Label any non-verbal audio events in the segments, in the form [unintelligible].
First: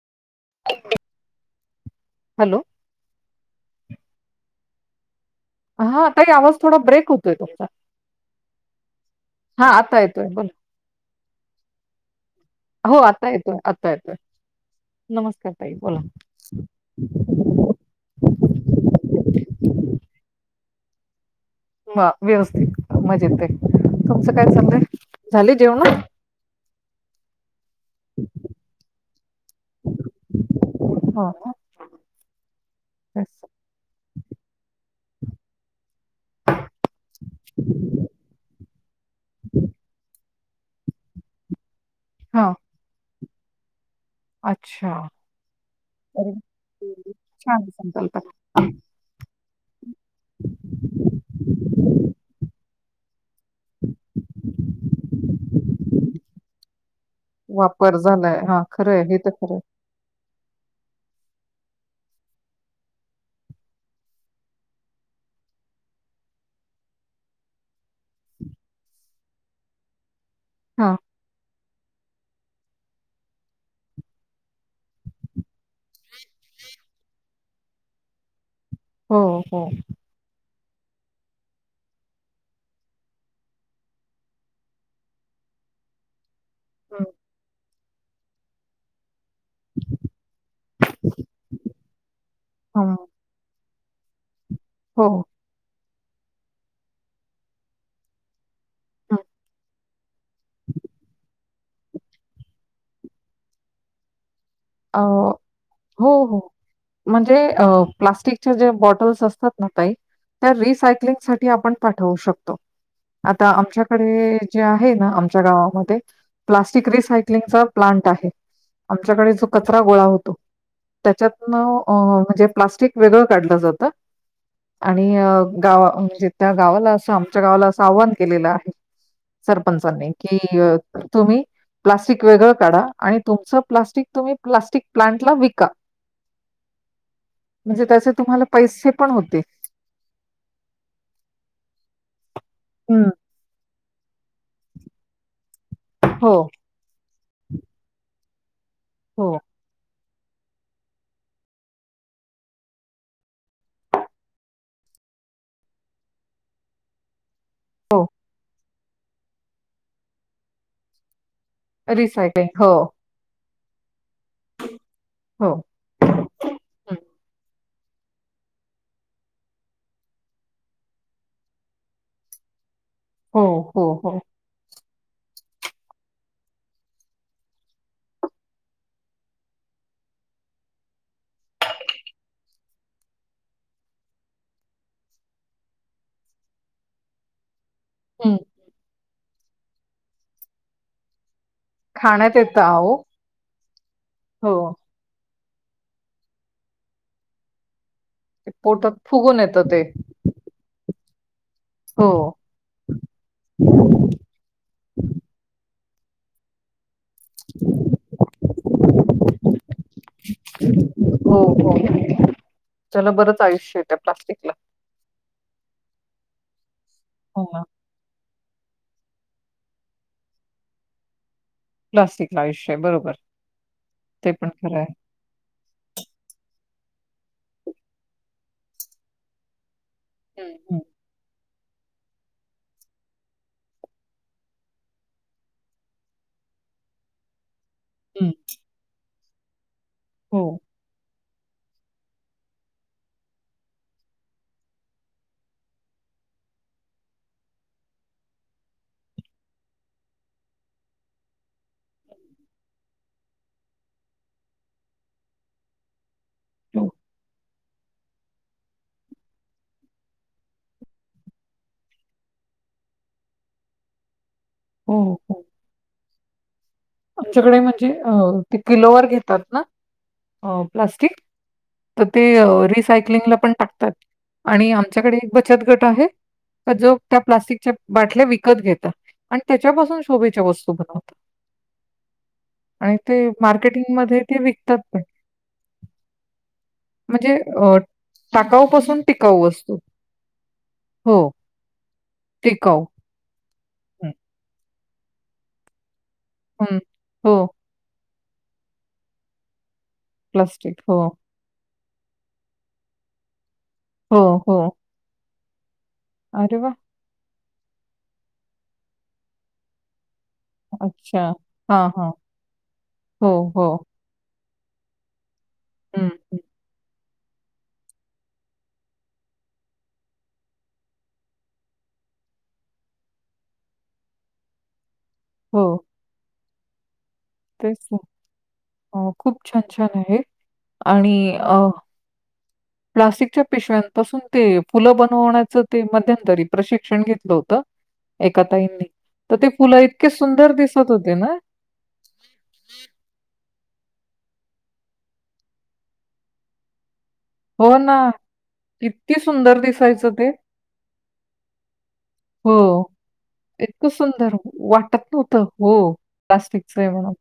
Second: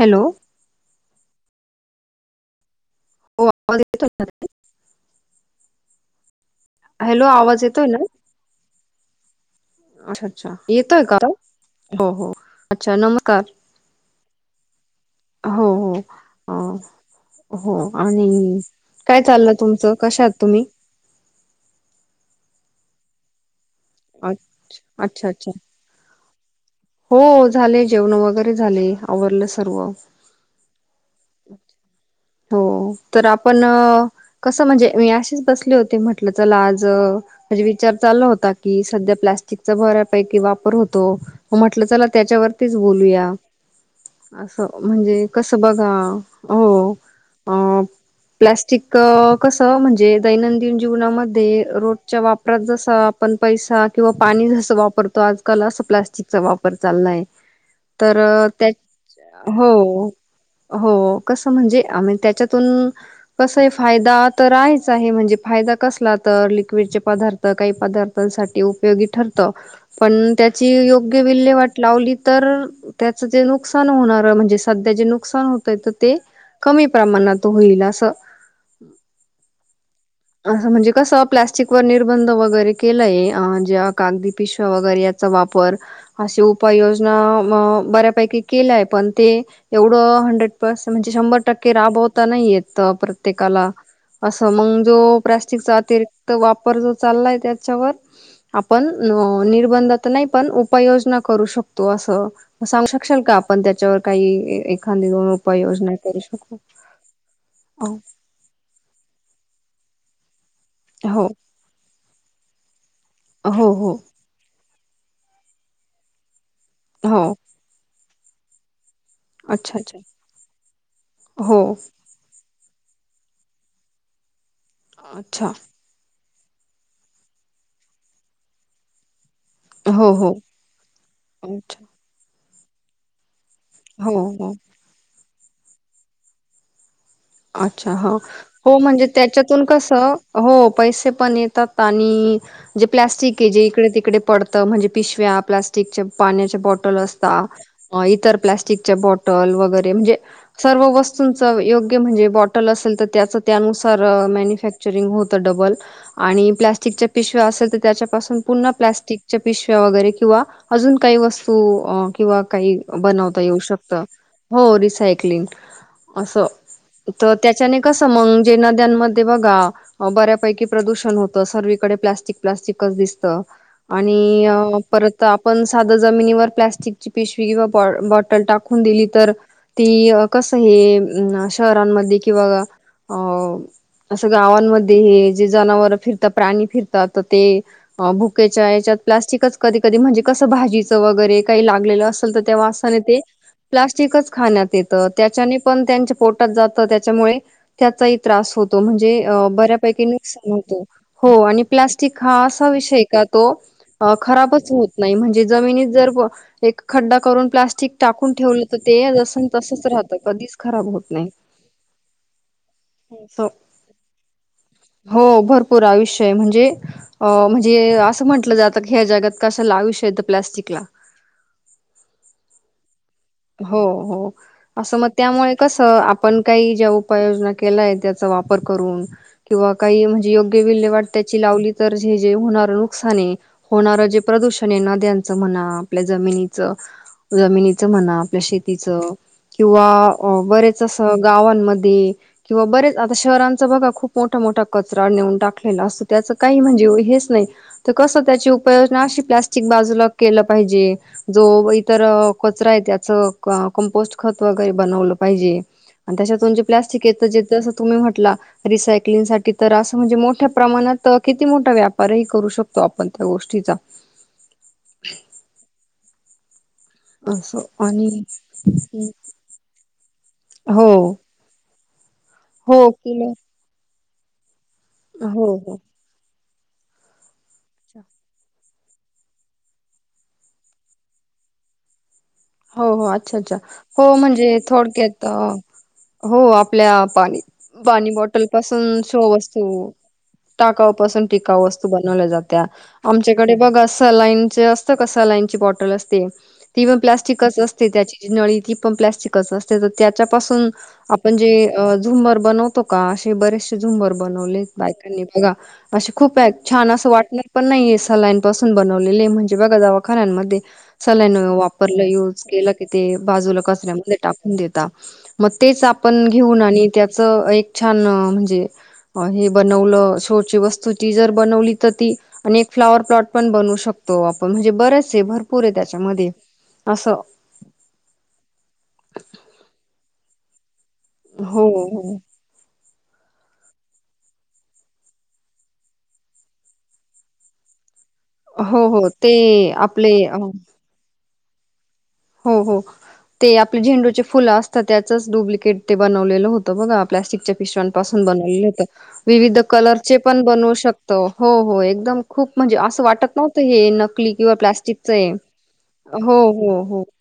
Hello. Hello. बोल आवाज येतीय का [unintelligible] हा ताई आवाज थोडा ब्रेक होतोय आवाज तुमचा. येतोय ना हा आता अच्छा येतोय [unintelligible] बोला अच्छा येतय का आवाज हो हो. अच्छा हो आता नमकार येतोय आता येतोय नमस्कार हो ताई हो बोला हो अ हो आणि काय चाललं तुमच काश्या हेत तुम्ही. हम्म वा व्यवस्थित मजेत अ- तुमचं काय चाललंय अच्छा अच्छा झाली जेवण हो झाली जेवण वगैरे झाली आवरलं सर्व हो हो तर आपण कस म्हणजे मी अशीच बसले होते म्हटलं म्हंटल चला आज म्हणजे विचार चालला होता की सध्या प्लास्टिकचा बर्यापैकीं वा पर होतो म्हटलं चला हा त्याच्यावरतीच बोलूया असं अच्छा म्हणजे कसं बघा अरे हो छान संकल्पना प्लास्टिक कसं म्हणजे दैनंदिन जीवनामध्ये रोजच्या वापरात जसं आपण पैसा किंवा पाणी जस वापरतो आजकाल अस प्लास्टिकचा वापर चाललाय वापर तर झालाय हा त्याच खरंय हे तर खरंय हो हो कस म्हणजे त्याच्यातून कस आहे फायदा तर आहेच आहे म्हणजे फायदा कसला तर लिक्विडचे पदार्थ काही पदार्थांसाठी उपयोगी ठरत पण त्याची हा योग्य विल्हेवाट लावली तर त्याच जे नुकसान होणार म्हणजे सध्या जे नुकसान होतय ते कमी प्रमाणात तो होईल असं हो हो असं म्हणजे कसं प्लॅस्टिक वर निर्बंध वगैरे केलंय जे कागदी पिशव्या वगैरे याचा वापर असे हं, उपायोजना म बऱ्यापैकी केलंय पण ते एवढं हंड्रेड परसेन्ट म्हणजे शंभर टक्के राबवता नाही येत हं. प्रत्येकाला असं मग हो जो प्लास्टिकचा अतिरे तर वापर जो चाललाय त्याच्यावर आपण हं. नो निर्बंध नाही पण उपाययोजना करू शकतो अस सांगू शकशिल का आपण त्याच्यावर काही अ एखादी दोन उपाययोजना हो करू हो शकतो म्हणजे अ प्लास्टिकच्या जे बॉटल्स असतात ना ताई त्या रिसायकलिंग हो साठी आपण पाठवू शकतो आता हो हो आमच्याकडे जे हे ना आमच्या गावामध्ये प्लास्टिक हो रिसायक्लिंगचा प्लांट आ आच्या अच्छा कचरा अच्छा गोळा होतो त्याच्यात हो न अ म्हणजे प्लास्टिक् वेगळ काढल जात आणि अ अच्छा गावा अ त्या गावाला अस आमच्या गावाला असं आव्हान केलेल आहे सरपंचांनी हो हो कि अ तुम्ही अच्छा प्लास्टिक वेग ताडा आणि तुमचं पृ हो [inaudible] तुम्ही हो प्लास्टिक प्लांटला का अच्छा हो हो म्हणजे पण होतील. त्याच्यातून कस हो पैसे पण येतात आणि नी मजे हम्म. प्लस्टिके जे इकडे ईकडे पडत म्हणजे पिशव्या् तिच्ये हो, पाण्याचे बॉटल अस चा अ इतर प्ल्या चि च्या हो, बॉटल वगैरे म् [inaudible] सर्व वस्तूंच वै म्हणजे बॉटल असेल तर त्याच त्यानुसार मानिफाकचुरिंग होत डबल आणि प्लॅस्टिक च्या पिशव्या असेल तर हो. त्याच्यापासून पुन्हा प्लास्टिकच्या पिशव्या वगैरे किंवा अजून काही वस्त तू किंवा रिसायकलिंग हो, काही बनवता येऊ शक ता हो रिसायक्लिंग हो. असं. हं. त्याच्याने कस मग जे नद्यांमध्ये बघा बऱ्यापैकी प्रदूषण होत. सगळीकडे प्लास्टिक प्लास्टिक कसं दिसत हो, हो, हो. आणि परत आपण साध जमिनीवर प्स्टिकची पिशवी किवा बॉटल टाकून दिली तर ती कस हे अ अस शहरांमध्ये किंवा अ असं गावांमध्ये हे जे जनावर फिरतात प्राणी फिरतात तर ते, हं. भुकेच्या याच्यात प्लास्टिक कधी कधी म्हणजे कसं भाजीचं वगैरे का ला खाण्यात असल येतं अहो. प् ख हो. येत त्या पण त्यांचे पोट जात त्याच्यामुळे त्याचाही ते त्रास होतो पोटात म्हणजे फुगून येतं ते. बऱ्यापैकी नुकसान होतो हो आणि हो, प्लास्टिक हा असा विषय का तो खराबच होत नाही म्हणजे जमनी जर एक खड्डा करून प्लास्टिक टाकून ठेवलं तर ते जस तसच राहतं कधीच खराब होत नाही हो, हो. त्याला बरंच आयुष्य आहे त्या प्लास्टिकला. हो भरपूर आयुष्य म्हणजे अ हो ना. म्हणजे असं म्हटलं जात ह्या जगात कस लावू श यत प्लास्टिकला क्लासिकला विषय बरोबर हो हो ते पण खरं आहे. असं मग त्यामुळे कस आपण काही ज्या उपाययोजना केलाय त्याचा वापर करून किंवा काही म्हणजे हं, योग्य हं, विल्हेवाट वाट त्याची लावली. तर जे जे होणार नुकसान आहे होणारं जे प्रदूषण आहे नद्यांच म्हणा आपल्या जमिनीच जमिनीच म्हणा हं. आपल्या शेतीचं किंवा हो, बरेच असं गावांमध्ये किंवा बरेच आता शहरांचा बघा खूप मोठा मोठा कचरा नेऊन टाकलेला असतो. त्याच काही म्हणजे हेच नाही तर कस त्याची उपयोजना अशी प्लस्टिक बाजूला केलं पाहिजे. जो इतर कचरा आहे त्या कमपोस्ट खत वगैरे बनवलं पाहिजे. आणि त्याच्यातून जे हो, प्लास्टिक येत जे तस तुम्ही म्हटला रिसायकलिंग साठी तर असं म्हणजे मोठ्या प्रमाणात किती मोठा व्यापारही करू शकतो आपण त्या गोष्टीचा. हो हो आमच्याकडे असं म्हणजे आणि ते किलोवर घेतात ना हो प्लास्टिक. तर ते हो किलो रिसायकलिंगला पण टाकतात. आणि आम आमच्याकडे एक हो बचत हो गट आहे. जो त्या प्लास्टिकच्या बाटल्या विकत घेता. आणि त्याच्यापासून शोभेच्या वस्तू बनवतात. हो आणि हो ते अच्छा अच्छा हो मार्केटिंगमध्ये ते म्हणजे विकतात पण. थोडक्यात हो आपल्या म्हणजे पाणी अ, पाणी बॉटल पासून टाकाऊपासून शो टिकाऊ वस्तू हो, टाकावपासून टिकावू वस्तू बनवल्या जात्या टिकाऊ. आमच्या कडे बघा हं. लाईनचे अस क लाईनची बॉटल अस ते हं. ती पण प्लास् हो, चिकच असते त्याची नळी ती पण प्लास्टिकच असते. त्याच्या पाासून प्लास्टिक. हो, आपण जे झुमर बनवतो का असे बरेचसे झुंबर हो, हो. बनवलेत बायकांनी. [unintelligible] असे खूप आहेत अरे वाह! छान असं वाटणार पण नाही हे सलाईन पासून बनवलेली आहे म्हणजे बघा दवा खान्यान मध्ये अच्छा. सलाईन वापर हां, पण हां. युज केलं कि ते हो, बाजूला हो. कचरामध्ये टाक देेता मग तेच हं, आपण हं. घेऊन आणि त्याचं एक छान म्हणजे हे बनवलं शोची वस्तू ती जर बनवली, तर ती आणि एक फ्लावर प्लॉट पण बनू शकतो आपण. म्हणजे बऱ्याच ते भरपूर हो, आहे त्याच्यामध्ये आसं तेच ना. अ खूप छान छान आहे. आणि अ हो हो प्लास्टिकच्या पिशव्यांपासून ते फुलं बनवण्याचं ते मध्यंतरी प्रशिक्षण घेतलं होतं. एका हो ताईंनी हो ते तर ती फुलं इतकी आपले अ, सुंदर दिसत होती ना. हो हो ते आपले झेंडूचे फुलं असतात त्याचं च डुप्लिकेट ते बनवलेलं होतं बघा. प्लॅस्टिकच्या हो ना. पिशव्यांपासून बनवलेलं होत किती विविध सुंदर दिसायचं कलरचे ते. पण बनवू शकतो हो हो एकदम खूप हो. म्हणजे असं वाटत नव्हतं हे इतकं नकली सुंदर किंवा वाटत प्लास्टिकच आहे नव्हतं. हो, हो हो प्लास्टिकचं आहे हो. म्हणून.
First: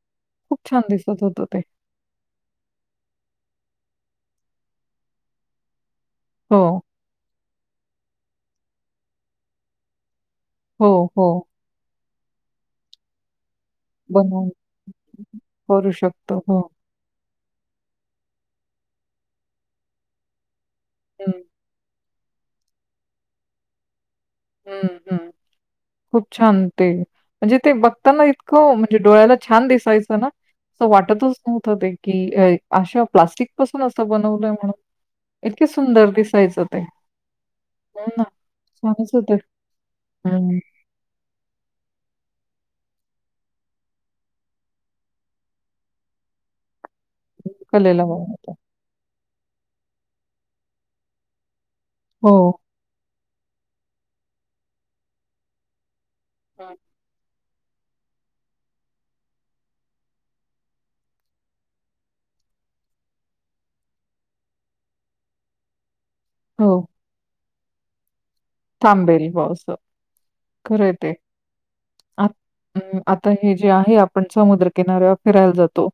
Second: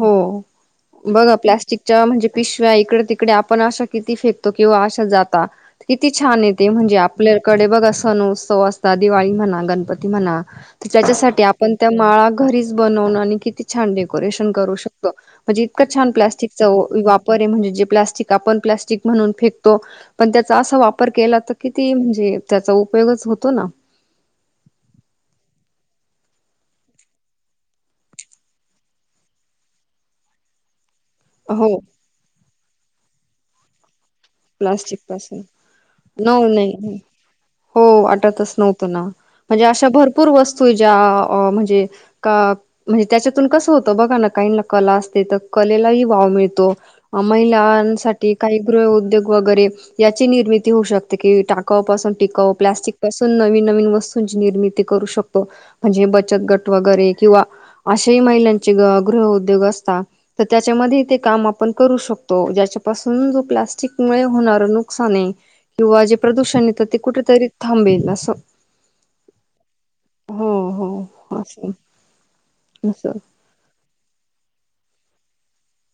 हो खूप छान दिसत बघा होतं ते. प्लॅस्टिकच्या म्हणजे पिशव्या इकडे तिकडे आपण अशा किती फेकतो किंवा अशा जाता किती छान हो, येते म्हणजे आपल्या कडे बघा सण उत्सव असतात दिवाळी म्हणा गणपती म्हणा तर हो, हो. त्याच्यासाठी आपण त्या माळा घरीच बनवून आणि किती छान डेको बनवून डेकरोशन करू शकतो म्हंजे इतकं करू छान शकतो. प्लास्टिक हो. चा वा वापर परे म्हणजे जे प्लास्टिक आपण प्लास्टिक म्हणून फेकतो. चा असा वापर हं, केला तर किती म्हणजे त्याचा उपयोगच होतो न. हम्म हम्म. खूप छान ते म्हणजे ते बघताना इतकं म्हणजे डोळ्याला छान दिसायचं ना. असं वाटतचं हो नव्हत ते की अशा प्लास्टिक तसंच असतं. प्लास्टिक पासून नो दिसायचं ते. नही हो वाटतंच नव्हतं ना छानच होतं. अशा भरपूर हं, वस्तू ज्या म्हणजे का त्याच्यातून कसं होतं बघा ना काही कला असते तर कलेलाही भाव मिळतो. कलेला वाव महिलांसाठी होता. काही गृह उद्योग वगैरे याची निर्मिती होऊ शकते कि टा टाकाऊ पासून हो, टिकाऊ प्लास्टिक पासून नन नवीन वस्तूंची निर्मिती करू शकतो म्हणज बचत गट वगैरे किंवा अशे महिलांचे गृह उ्योग असत त्याच्यामध्ये ते काम आपण करू शकतो ज्याच्या पासून जो प्लास्टिक त्यामुळे होणार नुकसान आहे किंवा ज प्रदूषण येतं ते कुठेतरी थांबेला अस. तांबेरी पावस खरं ते हो असं आ असं आता हे जे आहे. आपण समुद्रकिनाऱ्यावर फिरायला जातो.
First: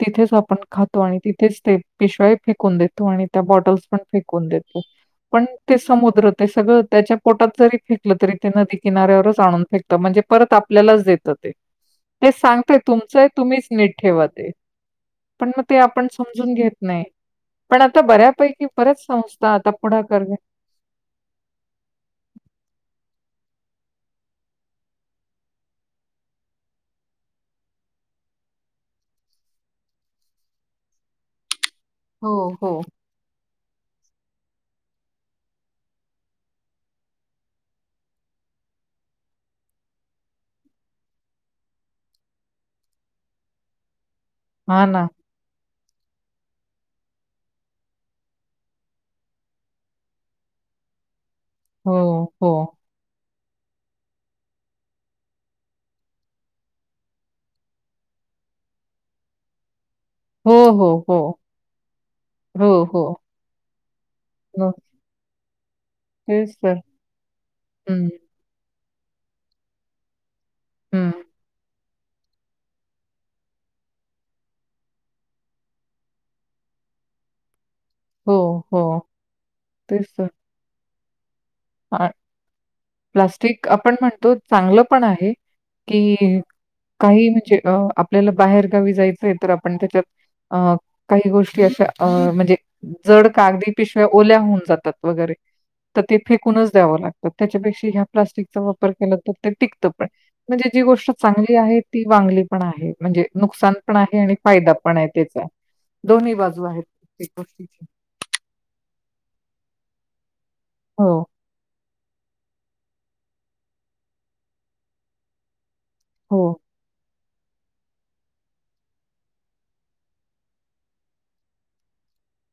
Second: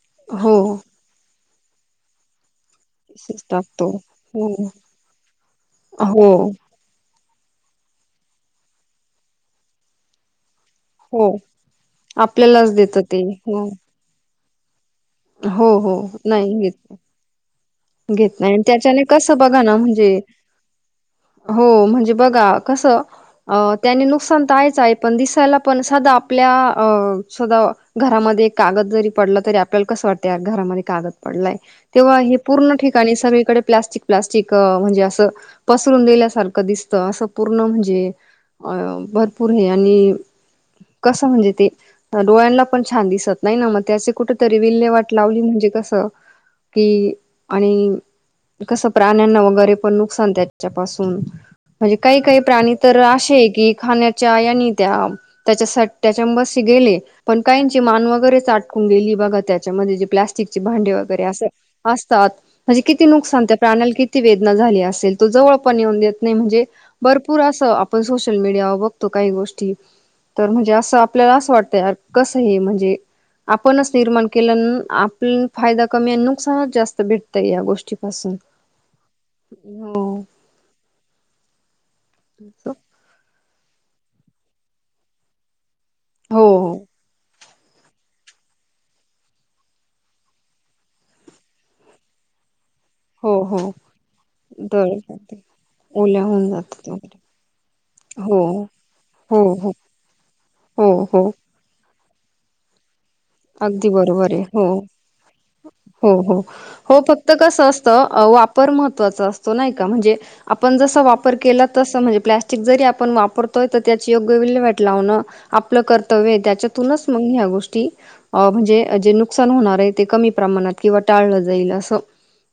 तिथेच हो आपण खातो आणि तिथ. तेच ते पिशव्या हि फे फेकून देतो आणि त्या तसच बॉटल्स टाकतो पण फेकून हो देतो पण ते हो समुद्र ते सगळं पोटात जरी फेकलं तरी ते नदी किऱ्यावरच आण फेकत म्हणजे परत आपल्यालाच देत हो ते ते आपल्यालाच सांगते देतं ते तुमचंय हो तुम्हीच नीट ठेवा ते पण मग हो ते हो आपण नाही समजून घेत नाही पण आता घेत नाही आणि बऱ्यापैकी परत त्याच्याने कसं संस्था बघा आता ना म्हणजे पुढाकार घेतात. हो म्हणजे बघा कस त्याने नुकसान तर आहेयचं आहे पण दिसायला पण साध आपल्या साध घरामध्ये कागद जरी पडलं तरी आपल्याला कसं वाटतं या घरामध्ये कागद पडलाय तेव्हा हो, हे पूर्ण हो. ठिकाणी सगळीकडे प्लास्टिक प्लास्टी च म्हणजे अस पसरून दिल्यासारखं दिसत असं पूर्ण म्हणजे अ भरपूर हे आणि कसं म्हणजे ते डोळ्यांना पण छान दिसत नाही ना मग ते अस कूट त तरी हां ना. विल्हेवाट लावली म्हणजे कस त कि आणि कसं प्राण्यांना वगैरे पण नुकसान त त्यांच्या पासून हो, म्हणजे काही काही हो. प्राणी तर असे आहेत. कि खाण्याच्या आणि त्या त्याच्या सट्ट्याच्या बस गेले पण काहीची मान वगैरेच आटकून गेल. बघा त्याच्यामध्ये जे हो, प्लस्टिकचे हो, भांडे हो. वगैरे अस असतात म्हणजे हो, हो. किती नुकसान त्या प्राण्याला किती वेदना हो. झाली असेल तो जवळ पण येऊन देत नाही तेच म्हणजे तर. भरपूर असं आपण हं, सोशल मीडिया बग तो काही गोष्टी तर म्हणजे असं हं. आपल्याला असं वाटतय. कस आहे म्हणजे आपणच निर्माण केल्यान आपल्या फायदा कमी आणि नुकसानच जास्त भेटत या गोष्टी हो हो हो तेच तर. हा प्लास्ट ठीक आपण म्हणतो चांगलं पण आहे. हो कि हो काही म्हणजे अ आपल्याला बाहेरगावी जायचंय तर आपण त्याच्यात अ काही गोष्टी अशा अ म्हणजे जड हो हो कागदी पिशव्या ओल्या होऊन दळ जातात वगैरे जाते तर ती ओल्या होऊन फेकूनच जातात द्यावं वगैरे लागतात त्याच्यापेक्षा ह्या हो प्लास्टिकचा वापर केला हो ते हो टिकतं पण म्हणजे जी हो गोष्ट हो चांगली आहे. ती वांगली पण आहे. म्हणजे नुकसान अगदी पण बरोबर आणि आहे हो फायदा पण आहे त्याचा. हो दोन्ही हो बाजू आहेत हो फक्त प्रत्येक कसं गोष्टीची. असतं वापर महत्वाचा असतो नाही. का म्हणजे आपण जस हो, वापर केला तसं म्हणजे प्लॅस्टिक जरी आपण वापरतोय तर त्याची योग्य विल्हेवाट लावणं आपलं कर्तव्य आहे हो. त्याच्यातूनच मग ह्या गोष्टी अ म्हणजे जे नुकसान होणार आहे ते कमी प्रमाणात किंवा टाळलं जाईल असं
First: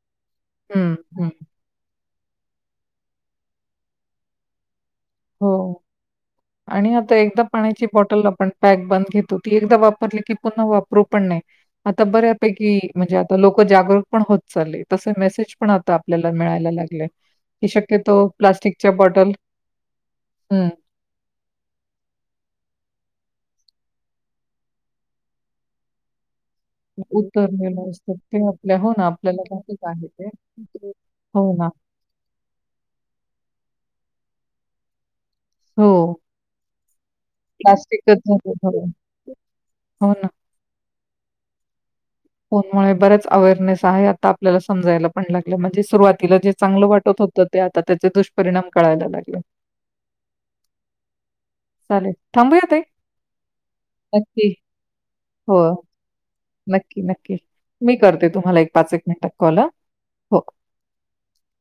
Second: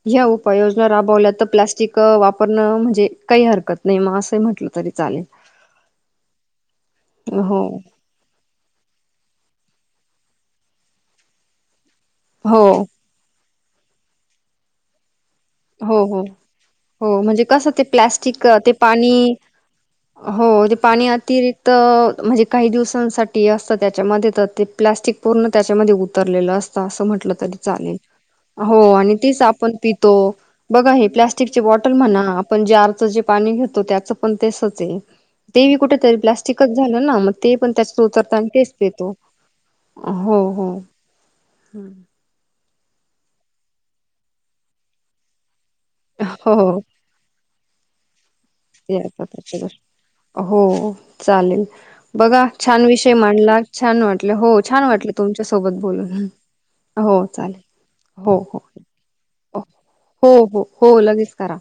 ह्या उपाययोजना हं, हं. राबवल्या तर प्लॅस्टिक क-वापरणं म्हणजे, काही हरकत नाही, मं असंही म्हटलं तरी चालेल हो, आणि आता एकदा हो पाण्याची बॉटल आपण पॅक बंद घेतो ती एकदा वाप वापरली की, पुन्हा वापरू पण नाही. आता हो बऱ्यापैकी, म्हणजे आता लोक जागरूक पण होत चाललेत, तसं मेसेज पण आता हो हो आपल्याला मिळायला लागलंय, हो म्हणजे की कसं ते शक्यतो प्लॅस्टिक ते प्लॅस्टिकच्या पाणी बॉटल हो, हं, ते पाणी अतिरिक्त म्हणजे काही दिवसांसाठी असतं, त्याच्यामध्ये तर ते प्लास्टिक पूर्ण त्याच्यामध्ये उतरलेलं असतं. असं म्हटलं उत्तर तरी दिलं चालेल असत, ते आपल्या, हो ना आणि तेच आपल्याला आपण [inaudible] आहे पितो ते बघा, हे प्लास्टिक हो चे ना. बॉटल म्हणा, आपण जारचं जे पाणी घेतो, त्याच पण तसंच आहे. तेही हो, कुठेतरी प्लास्टिकच झालं ना? मग ते पण त्याच्यात प्लास्टिकच उतरतं आणि झालं. तेच हो, पितो... हो ना. हो-हो. [inaudible] फोनमुळे बरेच अवेअरनेस आहे आता, आपल्याला समजायला पण लाग म्हणजे, सुरुवातीला जे चांगलं वाटत होतं. ते आता त्याचे दूष ते आता [inaudible] हो, चालेल. चालेल बघा, थांबूया ताई? छान विषय मांडला, छान वाटले, नक्की. हो, छान वाटलं तुमच्या हो. सोबत बोलून! नक्की, हो, नक्की. चालेल. मी करते हो तुम्हाला हो, एक एक मिनिटात कॉल हां. हो हो, हो लगेच करा.